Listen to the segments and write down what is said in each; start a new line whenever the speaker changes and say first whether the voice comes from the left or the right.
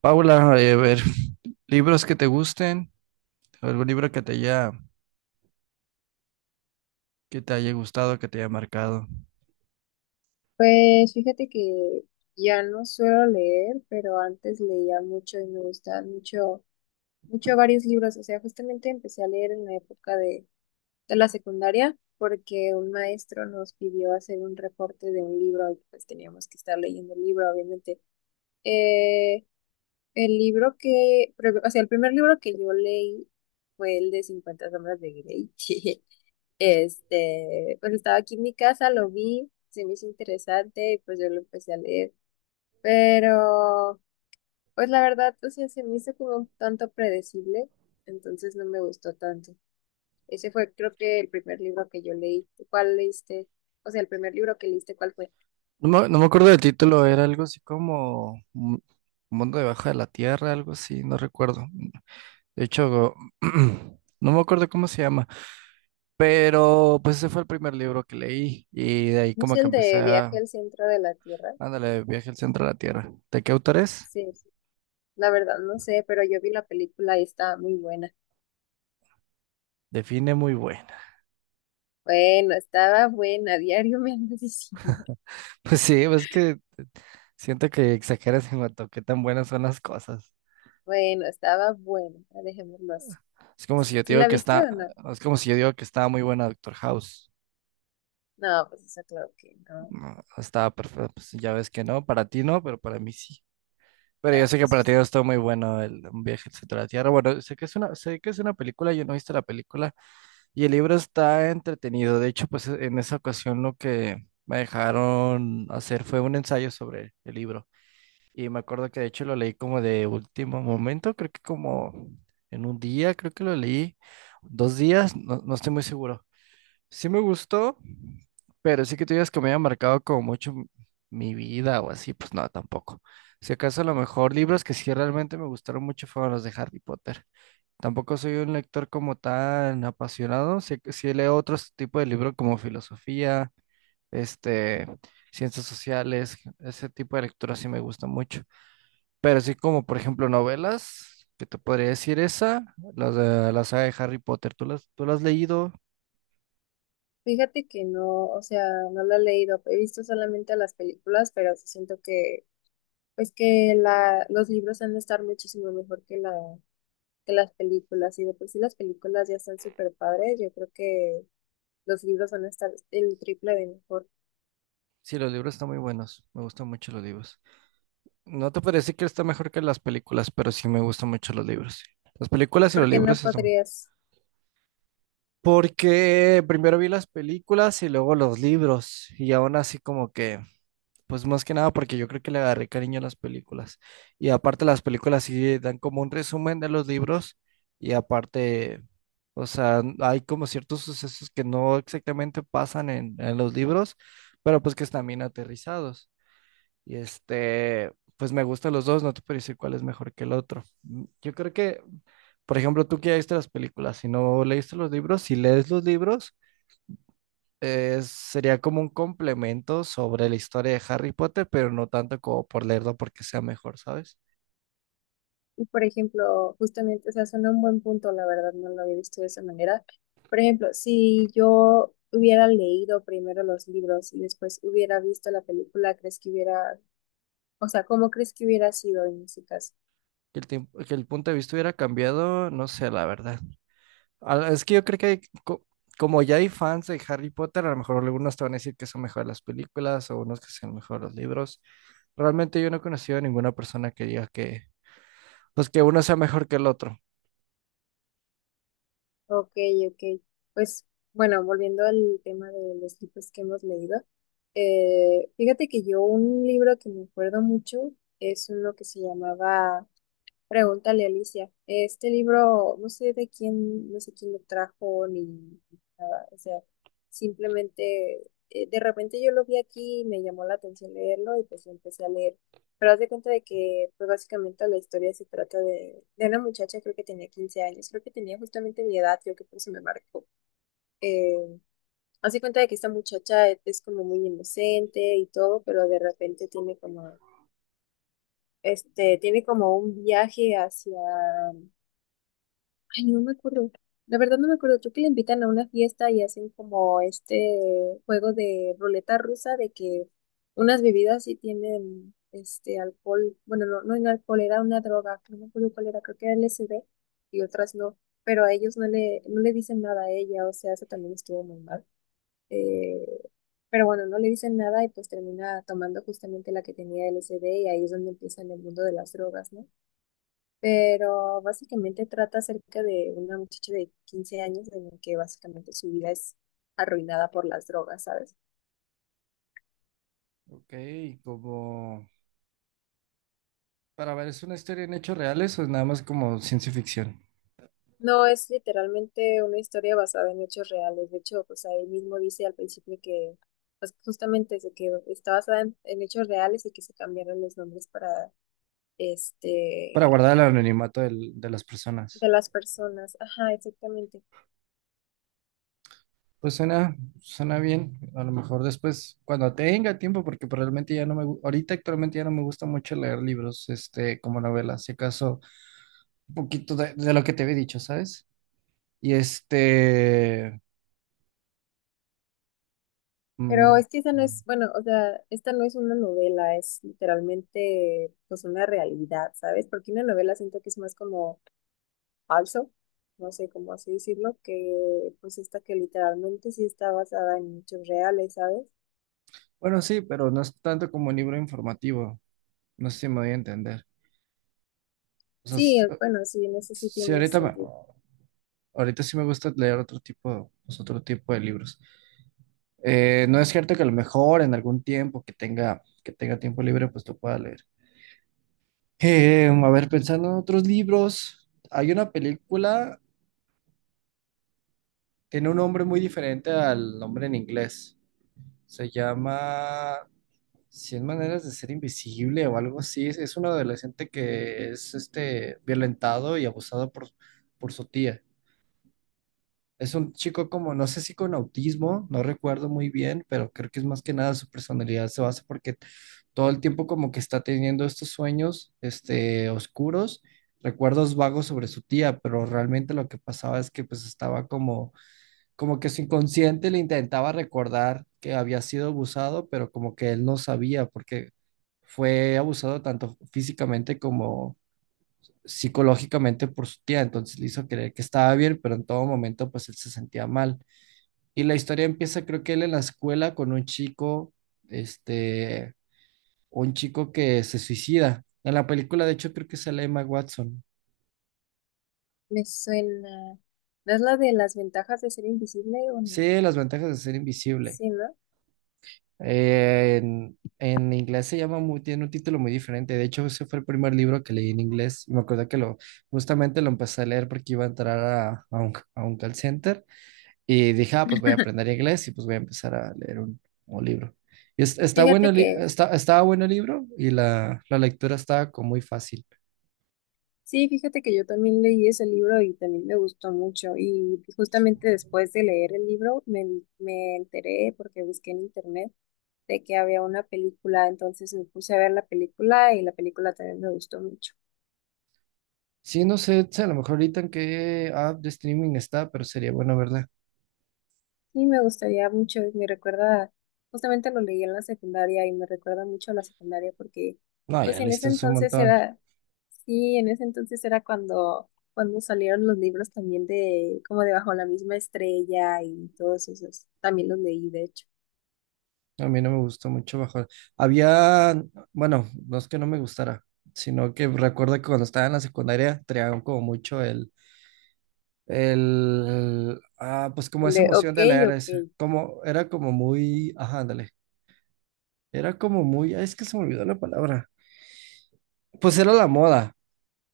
right: Paula, a ver, libros que te gusten, algún libro que que te haya gustado, que te haya marcado.
left: Pues fíjate que ya no suelo leer, pero antes leía mucho y me gustaban mucho varios libros. O sea, justamente empecé a leer en la época de la secundaria porque un maestro nos pidió hacer un reporte de un libro y pues teníamos que estar leyendo el libro, obviamente. Eh, el primer libro que yo leí fue el de 50 sombras de Grey. Pues estaba aquí en mi casa, lo vi, se me hizo interesante y pues yo lo empecé a leer. Pero pues la verdad, o sea, se me hizo como un tanto predecible, entonces no me gustó tanto. Ese fue, creo, que el primer libro que yo leí. ¿Cuál leíste? O sea, el primer libro que leíste, ¿cuál fue?
right: No me acuerdo del título, era algo así como Mundo debajo de la Tierra, algo así, no recuerdo. De hecho, no me acuerdo cómo se llama, pero pues ese fue el primer libro que leí y de ahí
left: ¿No es
right: como que
left: el
right: empecé
left: de Viaje
right: a,
left: al Centro de la Tierra?
right: ándale, viaje al centro de la Tierra. ¿De qué autor es?
left: Sí, sí, la verdad no sé, pero yo vi la película y estaba muy buena.
right: Define muy buena.
left: Bueno, estaba buena, diario me andas diciendo.
right: Pues sí, pues es que siento que exageras en cuanto a qué tan buenas son las cosas.
left: Bueno, estaba buena, ah, dejémoslo así.
right: Es como
left: ¿Sí,
right: si yo te
left: sí
right: digo
left: la
right: que
left: viste o
right: está,
left: no?
right: es como si yo digo que estaba muy buena Doctor House.
left: No, pues eso claro que no.
right: No, estaba perfecta, pues ya ves que no, para ti no, pero para mí sí. Pero
left: Ah,
right: yo sé que para ti
left: pues,
right: no estuvo muy bueno el Un viaje al centro de la Tierra. Bueno, sé que es una, sé que es una película, yo no he visto la película y el libro está entretenido. De hecho, pues en esa ocasión lo que me dejaron hacer fue un ensayo sobre el libro. Y me acuerdo que de hecho lo leí como de último momento, creo que como en un día, creo que lo leí, dos días, no estoy muy seguro. Sí me gustó, pero sí que tú digas que me haya marcado como mucho mi vida o así, pues no, tampoco. Si acaso a lo mejor libros que sí realmente me gustaron mucho fueron los de Harry Potter. Tampoco soy un lector como tan apasionado, sí, sí leo otros tipo de libros como filosofía, este, ciencias sociales, ese tipo de lectura sí me gusta mucho. Pero sí como, por ejemplo, novelas, que te podría decir esa, las de la saga de Harry Potter, tú las has leído?
left: fíjate que no, o sea, no la he leído, he visto solamente las películas, pero sí siento que, pues que los libros han de estar muchísimo mejor que que las películas, y de por sí las películas ya están súper padres, yo creo que los libros van a estar el triple de mejor,
right: Sí, los libros están muy buenos. Me gustan mucho los libros. No te parece que está mejor que las películas, pero sí me gustan mucho los libros. Las películas y los
left: porque no
right: libros eso.
left: podrías,
right: Porque primero vi las películas y luego los libros. Y aún así como que, pues más que nada porque yo creo que le agarré cariño a las películas. Y aparte las películas sí dan como un resumen de los libros. Y aparte, o sea, hay como ciertos sucesos que no exactamente pasan en los libros, pero pues que están bien aterrizados. Y pues me gustan los dos, no te puedo decir cuál es mejor que el otro. Mm, yo creo que, por ejemplo, tú que ya viste las películas, si no leíste los libros, si lees los libros, sería como un complemento sobre la historia de Harry Potter, pero no tanto como por leerlo porque sea mejor, ¿sabes?
left: y por ejemplo, justamente, o sea, suena un buen punto, la verdad, no lo había visto de esa manera. Por ejemplo, si yo hubiera leído primero los libros y después hubiera visto la película, ¿crees que hubiera... O sea, ¿cómo crees que hubiera sido en ese caso?
right: Que el tiempo que el punto de vista hubiera cambiado, no sé, la verdad. Ah, es que yo creo que hay como ya hay fans de Harry Potter, a lo mejor algunos te van a decir que son mejor las películas o unos que son mejor los libros. Realmente yo no he conocido a ninguna persona que diga que, pues que uno sea mejor que el otro.
left: Ok, ok. Pues bueno, volviendo al tema de los libros que hemos leído, fíjate que yo un libro que me acuerdo mucho es uno que se llamaba Pregúntale, Alicia. Este libro, no sé de quién, no sé quién lo trajo ni nada. O sea, simplemente de repente yo lo vi aquí y me llamó la atención leerlo y pues lo empecé a leer. Pero haz de cuenta de que pues básicamente la historia se trata de una muchacha, creo que tenía 15 años, creo que tenía justamente mi edad, creo que por eso me marcó. Eh, Haz de cuenta de que esta muchacha es como muy inocente y todo, pero de repente tiene como, tiene como un viaje hacia... Ay, no me acuerdo. La verdad no me acuerdo. Creo que le invitan a una fiesta y hacen como este juego de ruleta rusa de que unas bebidas sí tienen este alcohol. Bueno, no, no era alcohol, era una droga. No me acuerdo cuál era, creo que era LSD y otras no. Pero a ellos no le dicen nada a ella, o sea, eso también estuvo muy mal. Eh, pero bueno, no le dicen nada y pues termina tomando justamente la que tenía LSD y ahí es donde empieza en el mundo de las drogas, ¿no? Pero básicamente trata acerca de una muchacha de 15 años, en el que básicamente su vida es arruinada por las drogas, ¿sabes?
right: Ok, como para ver, ¿es una historia en hechos reales o es nada más como ciencia ficción?
left: No, es literalmente una historia basada en hechos reales, de hecho, pues ahí mismo dice al principio que pues justamente es de que está basada en hechos reales y que se cambiaron los nombres para
right: Para
left: este
right: guardar el de las personas.
left: de las personas. Ajá, exactamente.
right: Pues suena, suena bien. A lo mejor después, cuando tenga tiempo, porque pues, realmente ya no ahorita actualmente ya no me gusta mucho leer libros, como novelas. Si acaso un poquito de lo que te había dicho, ¿sabes? Y
left: Pero
right: mm,
left: es que esa no es, bueno, o sea, esta no es una novela, es literalmente pues una realidad, ¿sabes? Porque una novela siento que es más como falso, no sé cómo así decirlo, que pues esta que literalmente sí está basada en hechos reales, ¿sabes?
right: bueno, sí, pero no es tanto como un libro informativo, no sé si me voy a entender. O sea,
left: Sí, bueno, sí, en eso sí
right: sí,
left: tiene sentido.
right: ahorita sí me gusta leer otro tipo, pues, otro tipo de libros. No es cierto que a lo mejor en algún tiempo que que tenga tiempo libre, pues lo pueda leer. A ver, pensando en otros libros, hay una película, tiene un nombre muy diferente al nombre en inglés. Se llama 100 maneras de ser invisible o algo así. Es un adolescente que es violentado y abusado por su tía. Es un chico como, no sé si con autismo, no recuerdo muy bien, pero creo que es más que nada su personalidad se basa porque todo el tiempo como que está teniendo estos sueños, oscuros, recuerdos vagos sobre su tía, pero realmente lo que pasaba es que pues estaba como que su inconsciente le intentaba recordar que había sido abusado, pero como que él no sabía porque fue abusado tanto físicamente como psicológicamente por su tía, entonces le hizo creer que estaba bien, pero en todo momento pues él se sentía mal. Y la historia empieza, creo que él en la escuela con un chico, este, un chico que se suicida. En la película, de hecho, creo que sale Emma Watson.
left: Me suena. ¿No es la de las ventajas de ser invisible o no?
right: Sí, las ventajas de ser invisible.
left: Sí, ¿no?
right: En inglés se llama muy, tiene un título muy diferente. De hecho, ese fue el primer libro que leí en inglés. Y me acuerdo que justamente lo empecé a leer porque iba a entrar a un call center. Y dije, ah, pues voy a aprender inglés y pues voy a empezar a leer un libro. Y está bueno,
left: Fíjate que...
right: está, estaba bueno el libro y la lectura estaba como muy fácil.
left: Sí, fíjate que yo también leí ese libro y también me gustó mucho. Y justamente después de leer el libro me, me enteré porque busqué en internet de que había una película, entonces me puse a ver la película y la película también me gustó mucho.
right: Sí, no sé, si a lo mejor ahorita en qué app de streaming está, pero sería bueno verla.
left: Sí, me gustaría mucho, y me recuerda, justamente lo leí en la secundaria y me recuerda mucho a la secundaria porque,
right: No,
left: pues
right: ya
left: en ese
right: listo es un
left: entonces
right: montón.
left: era, sí, en ese entonces era cuando, cuando salieron los libros también de, como de Bajo la misma estrella y todos esos, también los leí de hecho,
right: A mí no me gustó mucho bajo. Había, bueno, no es que no me gustara, sino que recuerdo que cuando estaba en la secundaria traían como mucho pues como
left: el
right: esa
left: de
right: emoción
left: ok,
right: de leer, ese,
left: ok,
right: como, era como muy, ajá, ándale, era como muy, ay, es que se me olvidó la palabra. Pues era la moda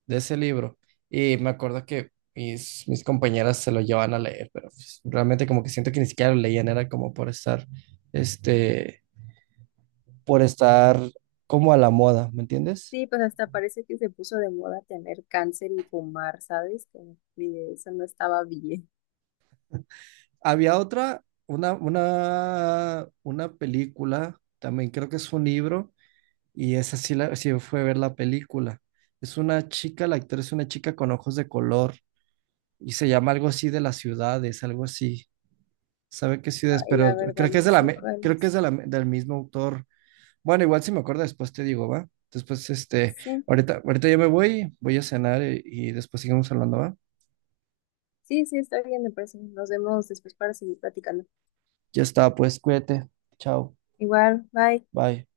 right: de ese libro y me acuerdo que mis compañeras se lo llevaban a leer, pero pues, realmente como que siento que ni siquiera lo leían, era como por este, por estar como a la moda, ¿me entiendes?
left: sí, pues hasta parece que se puso de moda tener cáncer y fumar, ¿sabes? Como que eso no estaba bien.
right: Había otra, una película, también creo que es un libro, y esa sí, sí fue ver la película. Es una chica, la actriz es una chica con ojos de color, y se llama algo así de las ciudades, algo así. ¿Sabe qué
left: Ah,
right: ciudades?
left: y la
right: Pero
left: verdad
right: creo que es
left: no
right: de
left: sé cuál
right: creo que es
left: es,
right: de la, del mismo autor. Bueno, igual si me acuerdo después te digo, ¿va? Después,
left: sí.
right: ahorita yo me voy a cenar y después seguimos hablando, ¿va?
left: Sí, sí, está bien, me parece. Nos vemos después para seguir platicando.
right: Ya está, pues cuídate. Chao.
left: Igual, bye.
right: Bye.